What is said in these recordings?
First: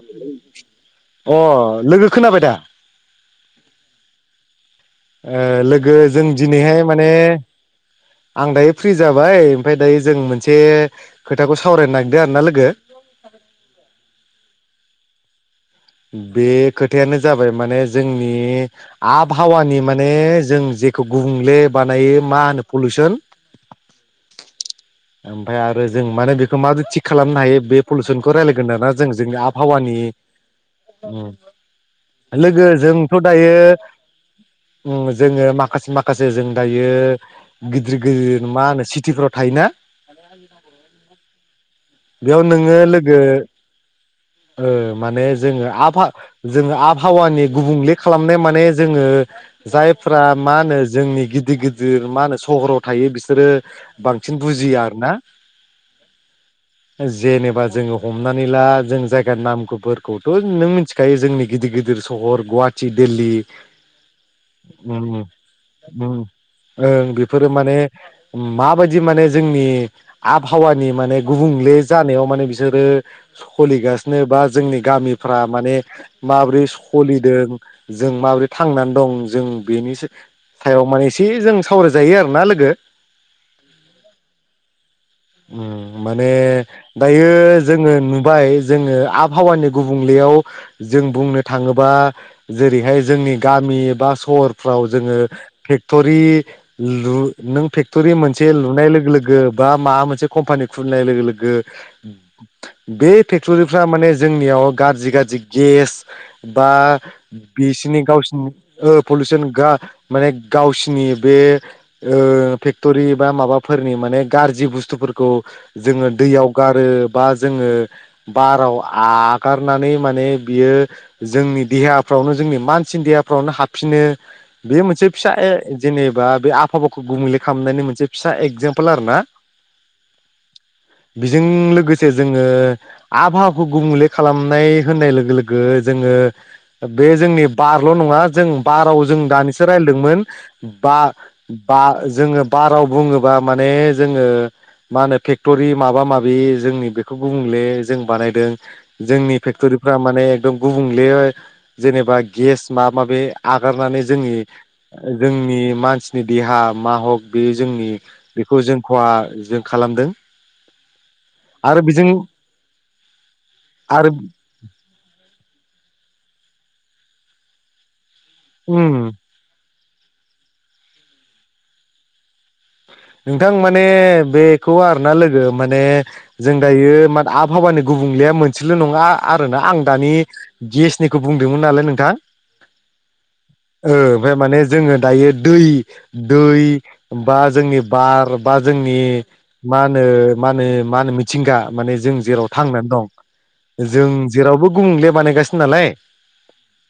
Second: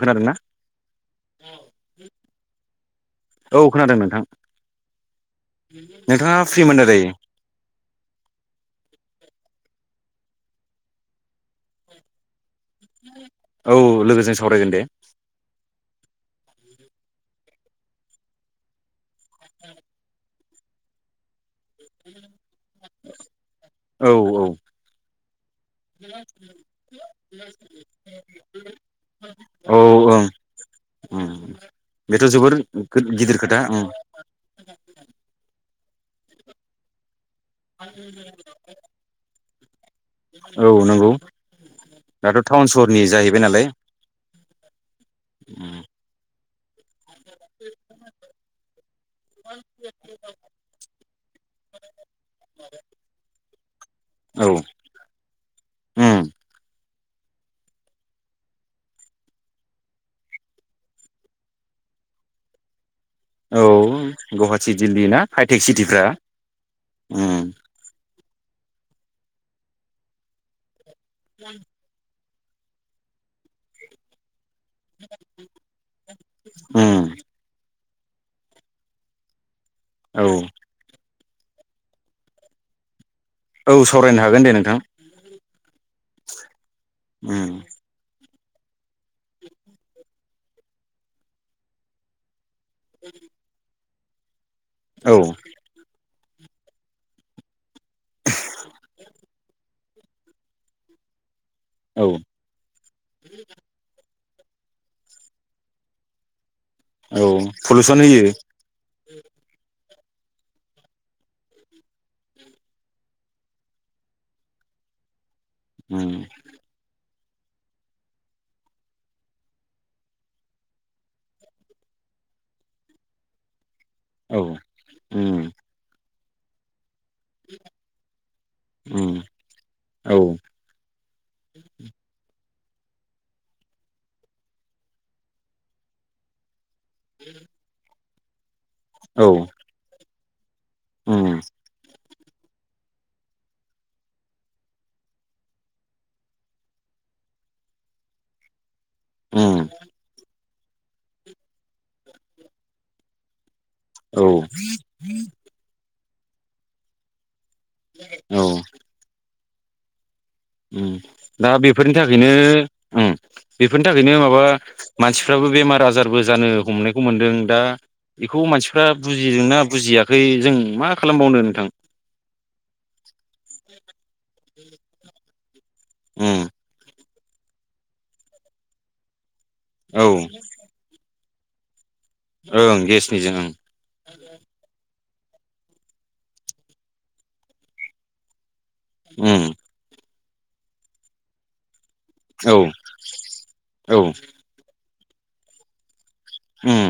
खोनादों ना अ लोगो खोनाबाय दा औ खोनादों नोंथां लोगो जों नोंथाङा फ्रिमोन दिनैहाय दा माने दायो आं दायो फ्रि जाबाय बाय ओमफ्राय दायो जों मोनसे खोथाखौ सावरायनो नागिरदों आरो ना लोगो औ लोगोजों सावरायगोन दे बे खोथायानो जाबाय माने जोंनि आबहावानि माने जों जेखौ गुबुंले बानायो मा होनो पलुसन औ औ ओमफ्राय आरो जों माने बेखौ माबदि थिग खालामनो हायो बे पलुसनखौ रायलायगोन आरो ना जों जोंनि औ आबहावानि ओं उम बेथ' जोबोर लोगो जोंथ' गिदिर दायो खोथा उम जोङो माखासे म माखासे जों दायो गिदिर गिदिर मा होनो सिटिफ्राव थायोना? औ नंगौ [unintelligible] दाथ' बेयाव टाउन नोङो सहरनि लोगो जाहैबाय नालाय माने जोङो उम आफा जोङो आब आहावानि गुबुंले खालामनाय माने जोङो जायफ्रा मा होनो जोंनि गिदिर गिदिर मा होनो सहराव थायो बिसोरो बांसिन औ बुजिया आरो ना उम जेनेबा जोङो हमनानै ला जों जायगानि नामफोरखौथ' नों मिथिखायो जोंनि गिदिर गिदिर सहर गुवाहाटि दिल्ली औ गुवाहाटि दिल्ली ना हाइटेक सिटिफ्रा ओं बेफोरो उम माने माबायदि माने जोंनि आबहावानि माने गुबुंले जानायाव माने बिसोरो सलिगासिनो बा जोंनि गामिफ्रा माने माबोरै उम सलिदों जों माबोरै थांनानै दं जों बेनि औ सायाव माने एसे जों सावरायजायो आरो ना लोगो। औ सावरायनो हागोन दे नोंथां। ओम। माने दायो उम जोङो नु नुबाइ जोङो आबहावानि गुबुंलेयाव जों बुंनो थाङोबा जेरैहाय जोंनि गामि बा सहर फ्राव औ जोङो फेक्ट'रि लु नों फेक्ट'रि मोनसे लुनाय लोगो लोगो बा माबा मोनसे कम्पानि खुलिनाय लोगो लोगो। औ बे फेक्टरिफ्रा माने जोंनियाव गाज्रि गाज्रि गेस बा औ पलुसन बिसिनि होयो गावसिनि ओ पलुसन गा माने गावसिनि बे ओ फेक्टरि बा माबाफोरनि माने गाज्रि बुस्थुफोरखौ जोङो उम दैयाव गारो बा जोङो बाराव आगारनानै माने बियो जोंनि देहाफ्रावनो जोंनि मानसिनि देहाफ्रावनो हाब फिनो औ बे मोनसे फिसा उम ए जेनोबा बे आबहावा गुबले खालामनायनि मोनसे फिसा एगजामपोल आरो ना। उम औ बेजों लोगोसे जों ओ आबहावाखौ गुबुंले खालामनाय होननाय लोगो लोगो जोङो बे जोंनि बारल' नङा जों बाराव औ जों दानिसो रायजलायदोंमोन उम बा-बा जोङो बाराव बुङोबा माने जोङो मा होनो फेक्ट'रि माबा माबि जोंनि बेखौ गुबुंले जों बानायदों जोंनि उम फेक्ट'रिफ्रा माने गुबुंले जेनेबा गेस माबा माबि आगारनानै औ जोंनि जोंनि मानसि निदि हा मा हक बे जोंनि औ बेखौ जोंखहा जों खालामदों। उम दा आरो बेफोरनि बेजों थाखायनो उम बेफोरनि आरो थाखायनो माबा मानसिफ्राबो बेमार आजारबो जानो हमनायखौ मोनदों दा। बिखौ उम मानसिफ्रा बुजिदोंना? बुजियाखै जों मा खालामबावनो नोंथां? नोंथां माने बेखौ आरना लोगो माने उम जों दायो मान आबहावानि गुबुंलेया मोनसेल' नङा। आरोना आं दानि गेसनि गोबुंदोंमोन नालाय नों दा औ ओं गेसनिजों ओं ओ ओमफ्राय माने जोङो दायो दै दै बा जोंनि बार बा जोंनि उम मा होनो मा होनो मा होनो मिथिंगा माने जों जेराव औ थांनान दं औ जों जेरावबो गुबुंले बानायगासिनो नालाय। उम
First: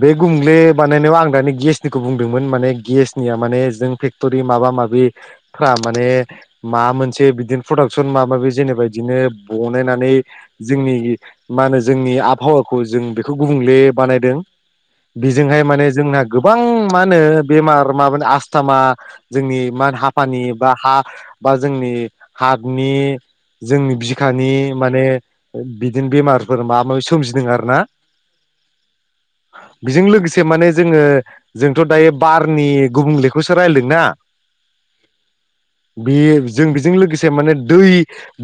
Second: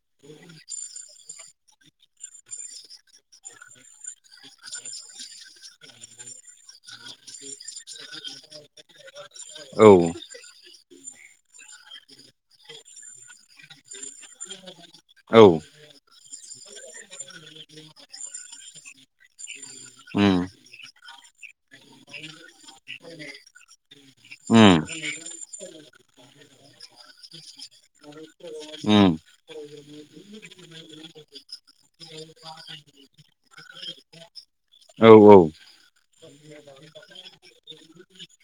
बे गुबुंले बानायनायाव आं दानि गेसनिखौ बुंदोंमोन माने गेसनिया माने जों फेक्ट'रि माबा माबि फ्रा माने मा मोनसे बिदिन प्रडाक्सन माबा माबि जेनेबादिनो औ बनायनानै जोंनि मा होनो जोंनि आबहावाखौ जों बेखौ गुबुंले बानायदों औ बिजोंहाय माने जोंना गोबां मा होनो बेमार माबानि आस्थामा जोंनि मानहा उम पानि बा हा बा जोंनि हार्थनि जोंनि बिखानि उम माने ओ बिद बिदिनो बेमारफोर माबा माबि सोमजिदों आरो ना? उम बिजों लोगोसे माने जोङो जोंथ' दायो बारनि गुबुंलेखौसो रायलायदोंना? औ औ। बे जों बेजों लोगोसे माने दै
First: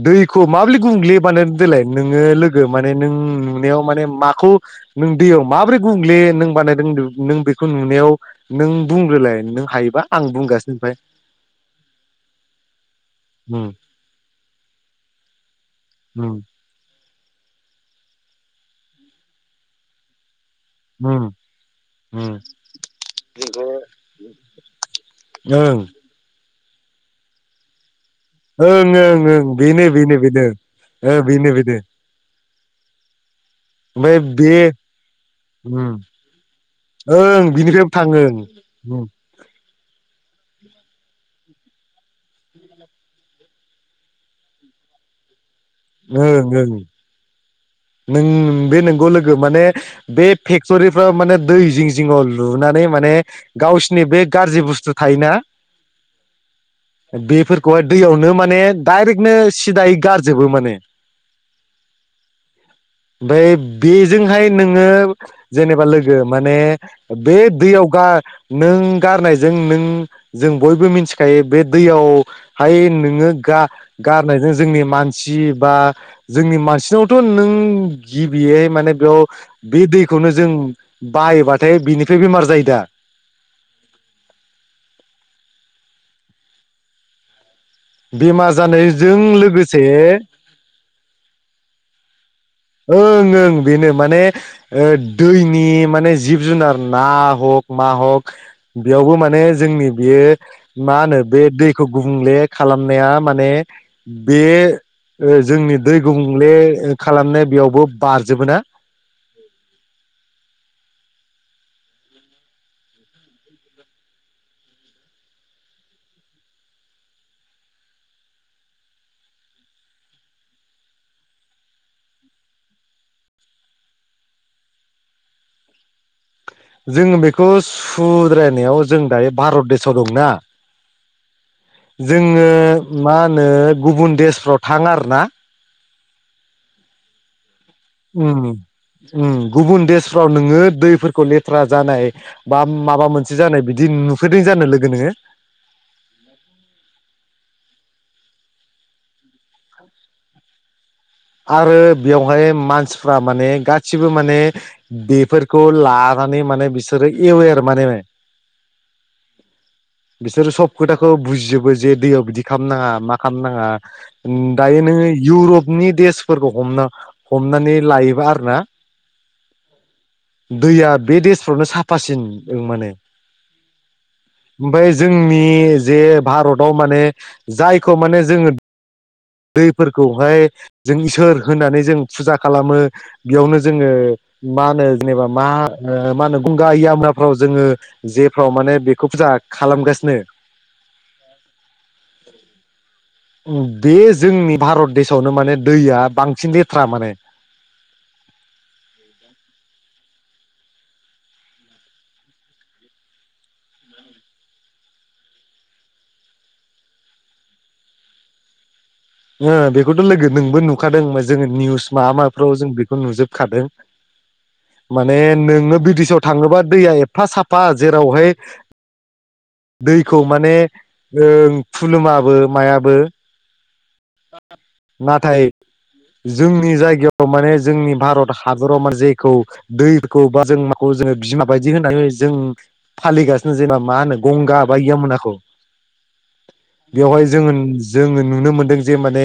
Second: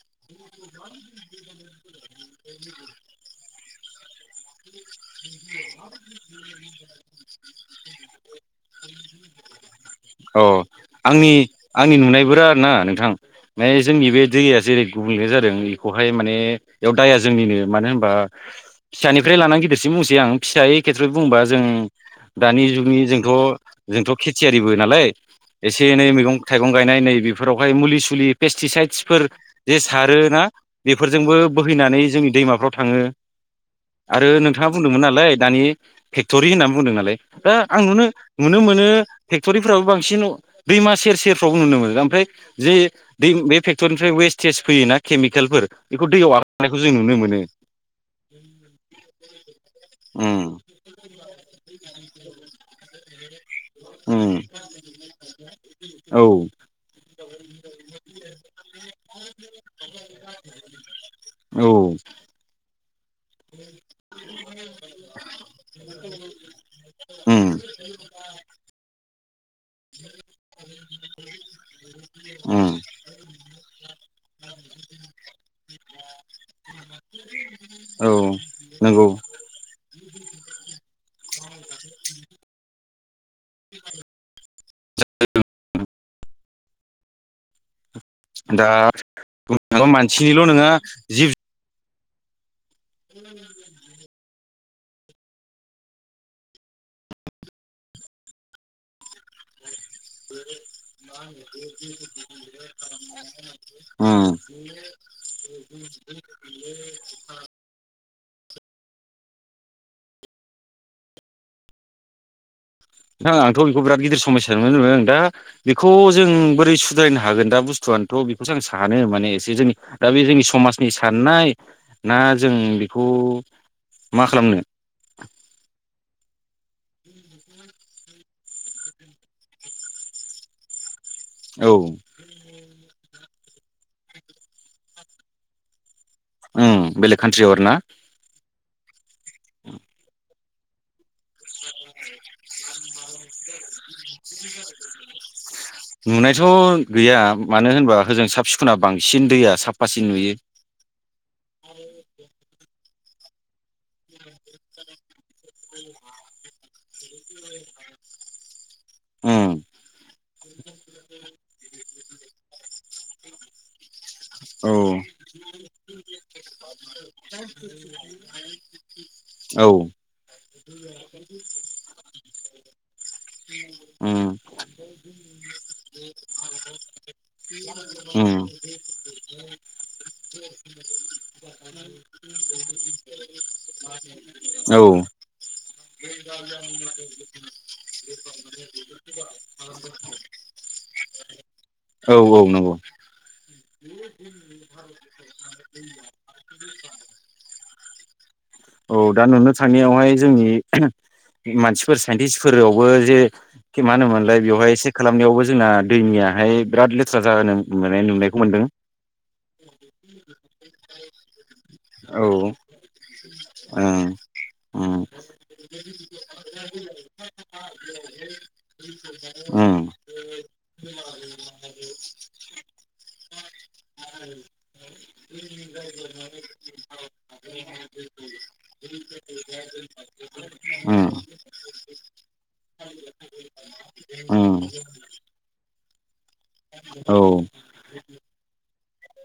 दैखौ माब्रै गुबुंले बानायदों देलाय नोङो लोगो माने नों नुनायाव माने माखौ नों दैयाव माबोरै गुबुंग्ले नों बानायदों नों बेखौ नुनायाव नों बुंग्रोलाय नों हायोबा आं अ बुंगासिनो ओमफ्राय। आंनि आंनि नुनायफोरा आरो ना नोंथां उम माने जोंनि बे दैया जेरै गुबुंले जादों बेखौहाय उम माने दाया जोंनिनो मानो होनबा फिसानिफ्राय लानानै गिदिरसिम बुंसै आं। फिसायै खेथ्रयै उम बुंबा जों उम दानि जुगनि जोंथ' जोंथ' खेथियारिबो नालाय? ओं एसे एनै मैगं थाइगं गायनाय नै बेफोरावहाय मुलि फुलि ओं ओं पेस्टिसाइदसफोर ओं जे बेनो बेनो सारो ना बेनो ओ बेफोरजोंबो बेनो बेनो बोहैनानै जोंनि दैमाफ्राव थाङो। ओमफ्राय आरो बे नोंथाङा बुंदोंमोन नालाय दानि फेक्टरि होननानै बुंदों नालाय ओं दा आं बिनिफ्रायबो नुनो थाङो नुनो मोनो ओं फेक्टरिफ्राबो बांसिन दैमा सेर सेरफ्रावबो नुनो मोनो ओमफ्राय जे दै बे फेक्ट'रिनिफ्राय वेस्टेज फैयोना केमिकेलफोर? बेखौ दैयाव ओं आरनायखौ ओं जों नुनो मोनो। नों बे नंगौ लोगो माने बे उम फेक्टरिफ्राव माने दै जिं जिङाव लुनानै माने गावसोरनि बे उम गाज्रि बुस्थु थायोना औ बेफोरखौहाय दैयावनो माने डाइरेक्ट बिदिनो सिदायै गारजोबो माने औ ओमफ्राय बेजोंहाय नोंङो जेनेबा लोगो माने बे उम दैयाव गा नों गारनायजों नों जों बयबो मिथिखायो बे उम दैयावहाय नोंङो गा गारनायजों जोंनि मान नों औ गिबियै माने नंगौ बेयाव बे दैखौनो जों बायोबाथाय बेनिफ्राय बेमार जायो दा बेमार दा जानायजों लोगोसे मानसिनिल' नङा जिब ओं ओं बेनो माने ओ दैनि माने जिब जुनार ना हक मा हक बेयावबो माने जोंनि बेयो मा होनो बे दैखौ गुबुंले खालामनाया माने उम बे जोंनि दै गुबुंले खालामनाय बेयावबो बारजोबो ना नोंथां आंथ बेखौ बिराद गिदिर समस्या नुनो मोनों दा बेखौ जों बोरै सुद्रायनो हागोन दा बुस्थुआनोथ बेखौसो आं सानो माने एसे जोंनि दा बे जोंनि समाजनि साननाय ना जों बेखौ मा खालामनो जोंङो बेखौ सुद्रायनायाव जों दायो भारत देशआव दंना औ जोंङो मा होनो गुबुन देसफ्राव थां आरोना उम बेलेग कान्ट्रिआव आरोना उम उम गुबुन देशफ्राव नोंङो दैफोर मोनसे जानाय बिदि नुफेरदों जानो लोगो नोङो नुनायथ गैया मानो होनबा ओजों साब सिखुना बांसिन दैया साफासिन नुयो आरो बेवहाय मानसि फ्रा माने गासिबो बेफोर खालामनानै माने बिसो ओरै एवेर माने उम बिसोर सब खोथाखौ बुजिजोबो जे दैयाव बिदि खामनाङा मा खामनाङा औ दायो नोंङो इउरपनि देश फोरखौ हमना हमनानै लायोबा आरो ना औ दैया बे देसफ्रावनो साफासिन माने उम ओमफाय जोंनि जे भारताव माने जायखौ माने उम जोंङो दैफोरखौहाय जों इसोर होनानै जों फुजा खालामो बेयावनो जोंङो औ मानो जेनेबा मा ओ मा होनो गुंगा इयामुनाफ्राव जोंङो जेफ्राव माने बेखौ फुजा खालामगासिनो औ औ नंगौ उम बेयो जोंनि भारत देशआवनो माने दैया बांसिन लेथ्रा माने औ दा नुनो थांनायावहाय जोंनि आह मानसिफोर साइन्टिस्फोरावबो जे मा होनोमोनलाय बेवहाय सेख खालामनायावबो जोंना दैमायाहाय बिराद लेथ्रा जानो उम माने नुनायखौ मोनदों ओ बेखौथ' लोगो नोंबो नुखादों जोङो निउस माबा औ माबिफ्राव जों बेखौ नुजोबखादों ओं उम माने नोङो बिडिशाव थाङोबा दैया एफा साफा जेरावहाय उम दैखौ माने ओ खुलुमाबो मायाबो नाथाय जोंनि जायगायाव माने जोंनि भारत हादराव माने जेखौ दैखौ बा जों माखौ उम जोङो बिमा बायदि होननानै जों फालिगासिनो जेनेबा मा होनो गंगा उम बा यामुनाखौ औ बेवहाय जोङो उम जोङो नुनो मोनदों जे माने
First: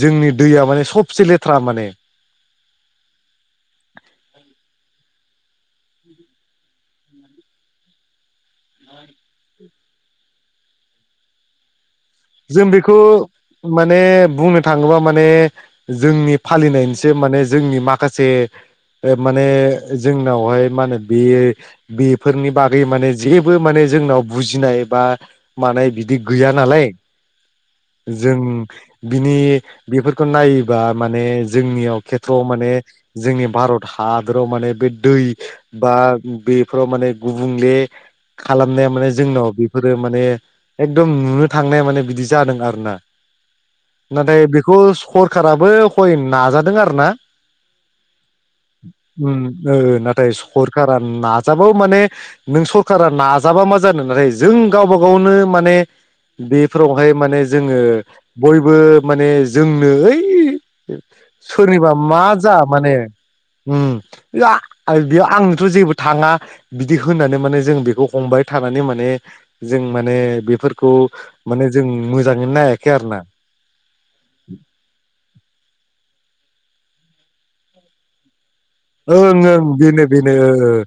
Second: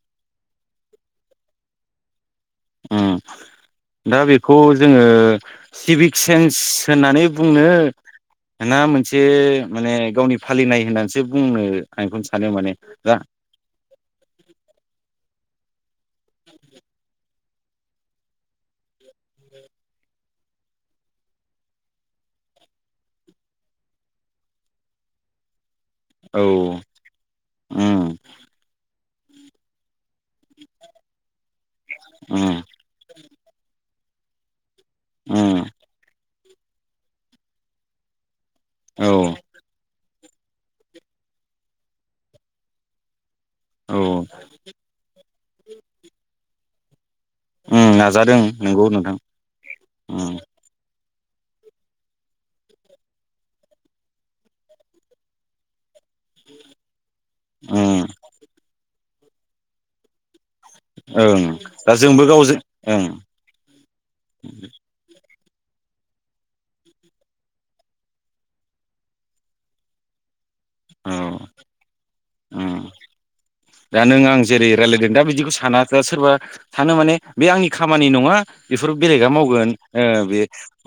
जोंनि दैया माने सबसे लेथ्रा माने उम दा बेखौ जोङो हिभिक सेन्स होननानै बुंनो ना मोन से माने गावनि फालिनाय होन्नानसो बुङो जों बेखौ माने बुंनो थाङोबा माने जोंनि फालिनायनिसो माने जोंनि माखासे ओ माने जोंनावहाय मा होनो बेयो बेफोरनि बागै माने जेबो माने जोंनाव बुजिनाय बा मानाय बिदि औ गैया नालाय उम जों बिनि बेफोरखौ नायोबा माने जोंनियाव खेथ्रआव उम माने जोंनि भारत हादराव' माने बे दै उम बा उम बेफोराव माने गुबुंले खालामनाया औ माने जोंनाव बेफोरो माने एकदम नुनो थांनाय माने बिदि जादों आरोना औ नाथाय बेखौ सरखाराबो हय नाजा जादों आरो ना उम नाजादों नंगौ नोंथां उम बान नाजाबाबो माने नों सरखारा नाजाबा मा जानो नाथाय जों गावबा गावनो माने बे फोरावहाय माने जोङो उम बयबो माने जोंनो ओइ ओं सोरनिबा दा मा जोंबो जा गावजों माने ओं उम बेयाव आं ' जेबो थाङा बिदि होननानै माने जों बेखौ हमबाय थानानै माने जों माने फोरफोरखौ औ नो जों मोजाङैनो ओं नायाखै आरो ना दा नों आं जेरै रायज्लायदों दा बिदिखौ सानासा सोरबा सानो माने बे आंनि खामानि नङा बेफोर बेलेगा ओं ओं मावगोन ओ बेनो बेनो बे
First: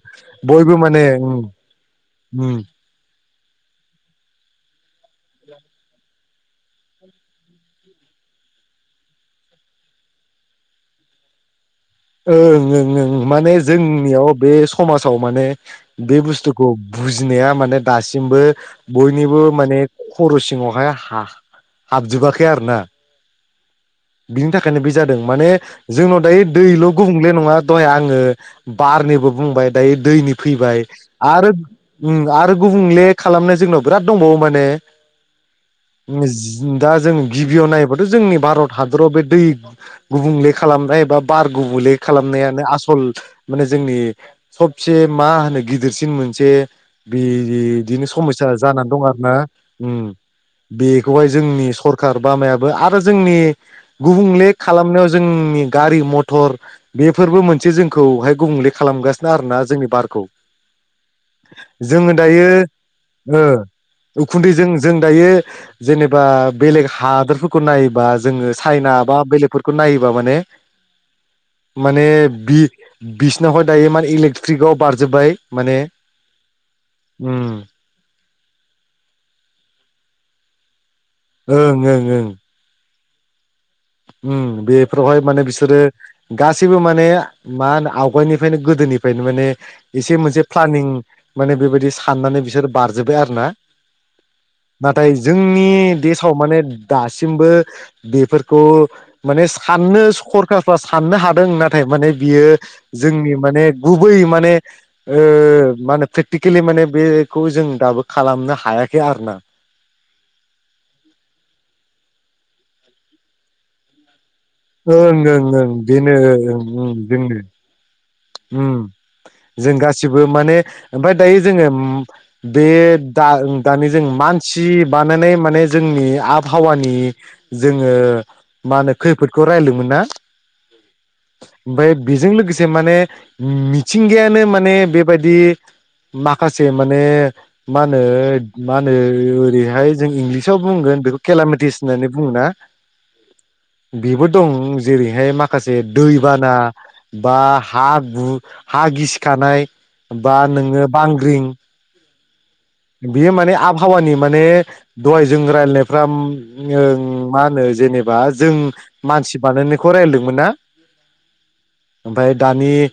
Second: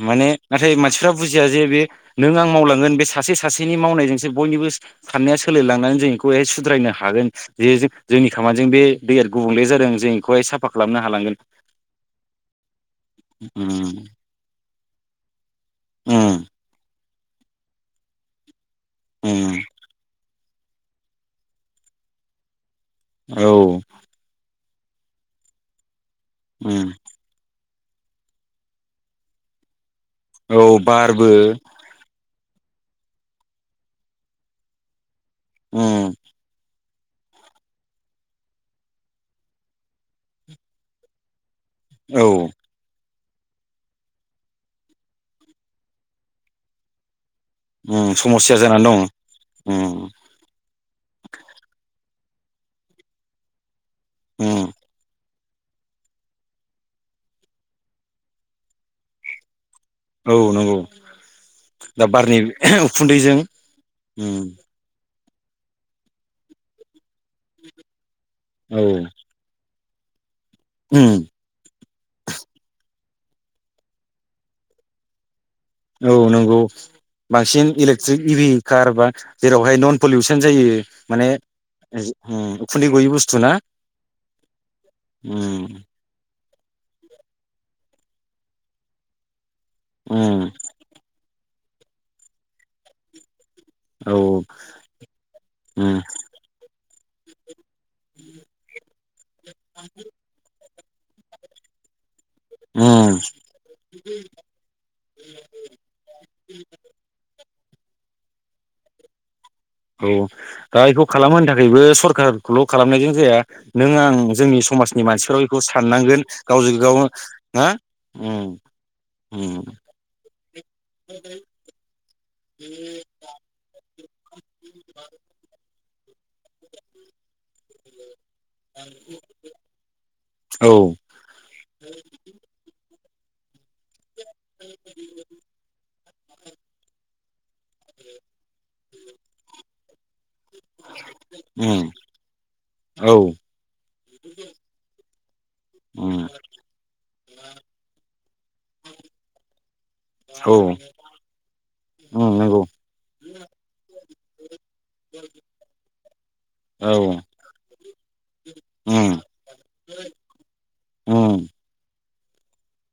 माने नाथाय बयबो माने मानसिफ्रा उम बुजिया जे बे नों आं उम मावलांगोन बे सासे। सासेनि मावनायजोंसो बयनिबो साननाया सोलिलांनानै जों बेखौहाय सुद्रायनो हागोन। जे जों जोंनि खामानिजों बे दैया गुबुंले जादों जों बेखौहाय साफा खालामनो हालांगोन। ओं- ओं- ओं -माने उम जोंनियाव बे स। समाजाव माने। बे उम बुसथ'खौ। बुजिनाया माने दासिमबो। बयनिबो उम माने खरस। सिङावहाय हा हाबजोबाखै आरो ना। औ। बिनि थाखायनो बे जादों माने। जोंनाव दायो दैल' उम गुबुंले नङा। दह आङो बारनिबो बुंबाय दायो। दैनि औ फैबाय बारबो आरो उ आरो। गुबुंले खालामनो जोंनाव बिराद दंबावो माने। उम [unintelligible] दा जों गिबियाव नायोबाथ' जोंनि भारत। हादराव बे दै गुबुंले खालामनाय एबा बार। गुबुंले औ खालामनायानो आसल। माने जोंनि सबसे मा होनो गिदिरसिन मोनसे बे। बिदिनो समयसा जानानै दं आरो ना उम च बेखौहाय जोंनि स‌र। सोरखार बामायाबो आरो जोंनि। गुबुंले उम खालामनायाव जों। नि मथर बेफोरबो मोनसे जोंखौहाय गुबुंले खालामगासिनो आरो ना जोंनि बारखौ औ नंगौ दा जोङो बारनि दायो उखुन्दैजों ओ उम उखुन्दैजों जों दायो जेनेबा बेलेग हा दोरफोरखौ नायोबा जोङो सायना बा बेलेगफोर फोर नायोबा माने हम माने बि बिसनावहाय दायो माने इलेकट्रिकआव बारजोब्बाय माने औ नंगौ उम बांसिन इलेक्ट्रिक इभि कार बा जेरावहाय नन पलिउसन जायो। माने ओं ओं ओं उ उखुन्दै बयबो बस्थु ना उम बेफोरावहाय माने उम बिसोरो गासैबो माने मा होनो आवगायनिफायनो गोदोनिफ्रायनो माने एसे मोनसे उम प्लानिं माने बेबायदि साननानै बिसोर बारजोबबाय आरो ना औ नाथाय जोंनि उम देसाव माने दासिमबो बेफोरखौ माने साननो सुखरखा [unintelligible] साननो हादों नाथाय माने बियो उम जोंनि माने गुबै माने ओ मा होनो प्रेक्टिकेलि माने बेखौ जों दाबो खालामनो हायाखै आरो ना औ दा बेखौ खालामहोनो थाखायबो सरखारखौल' खालामनायजों जाया नों आं जोंनि समाजनि ओं मानसिफ्रा ओं बेखौ ओं बेनो साननांगोन ओं गावजों ओं गाव जोंनो हा उम जों गासिबो माने ओमफाय दायो जोङो म बे दा दानि जों मानसि बानायनाय माने जोंनि आबहावानि जोङो मा होनो खैफोदखौ रायलायदोंमोन ना औ ओमफाय बेजों लोगोसे माने उम थिंगायानो माने बेबादि माखासे माने मा होनो मा होनो ओरैहाय जों इंलिसाव बुंगोन बेख केलामिथिस उम होननानै बुङोना? औ बेबो दं जेरैहाय माखासे उम दैबाना बा हा बु हा गिसिखानाय बा औ नोङो बांग्रिं उम नंगौ बेयो माने आबहावानि माने दहाय जों रायलायनायफ्राम औ ओं मा होनो जेनेबा जों उम मानसि बानायनायखौ रायलायदोंमोन ना उम ओमफाय दानि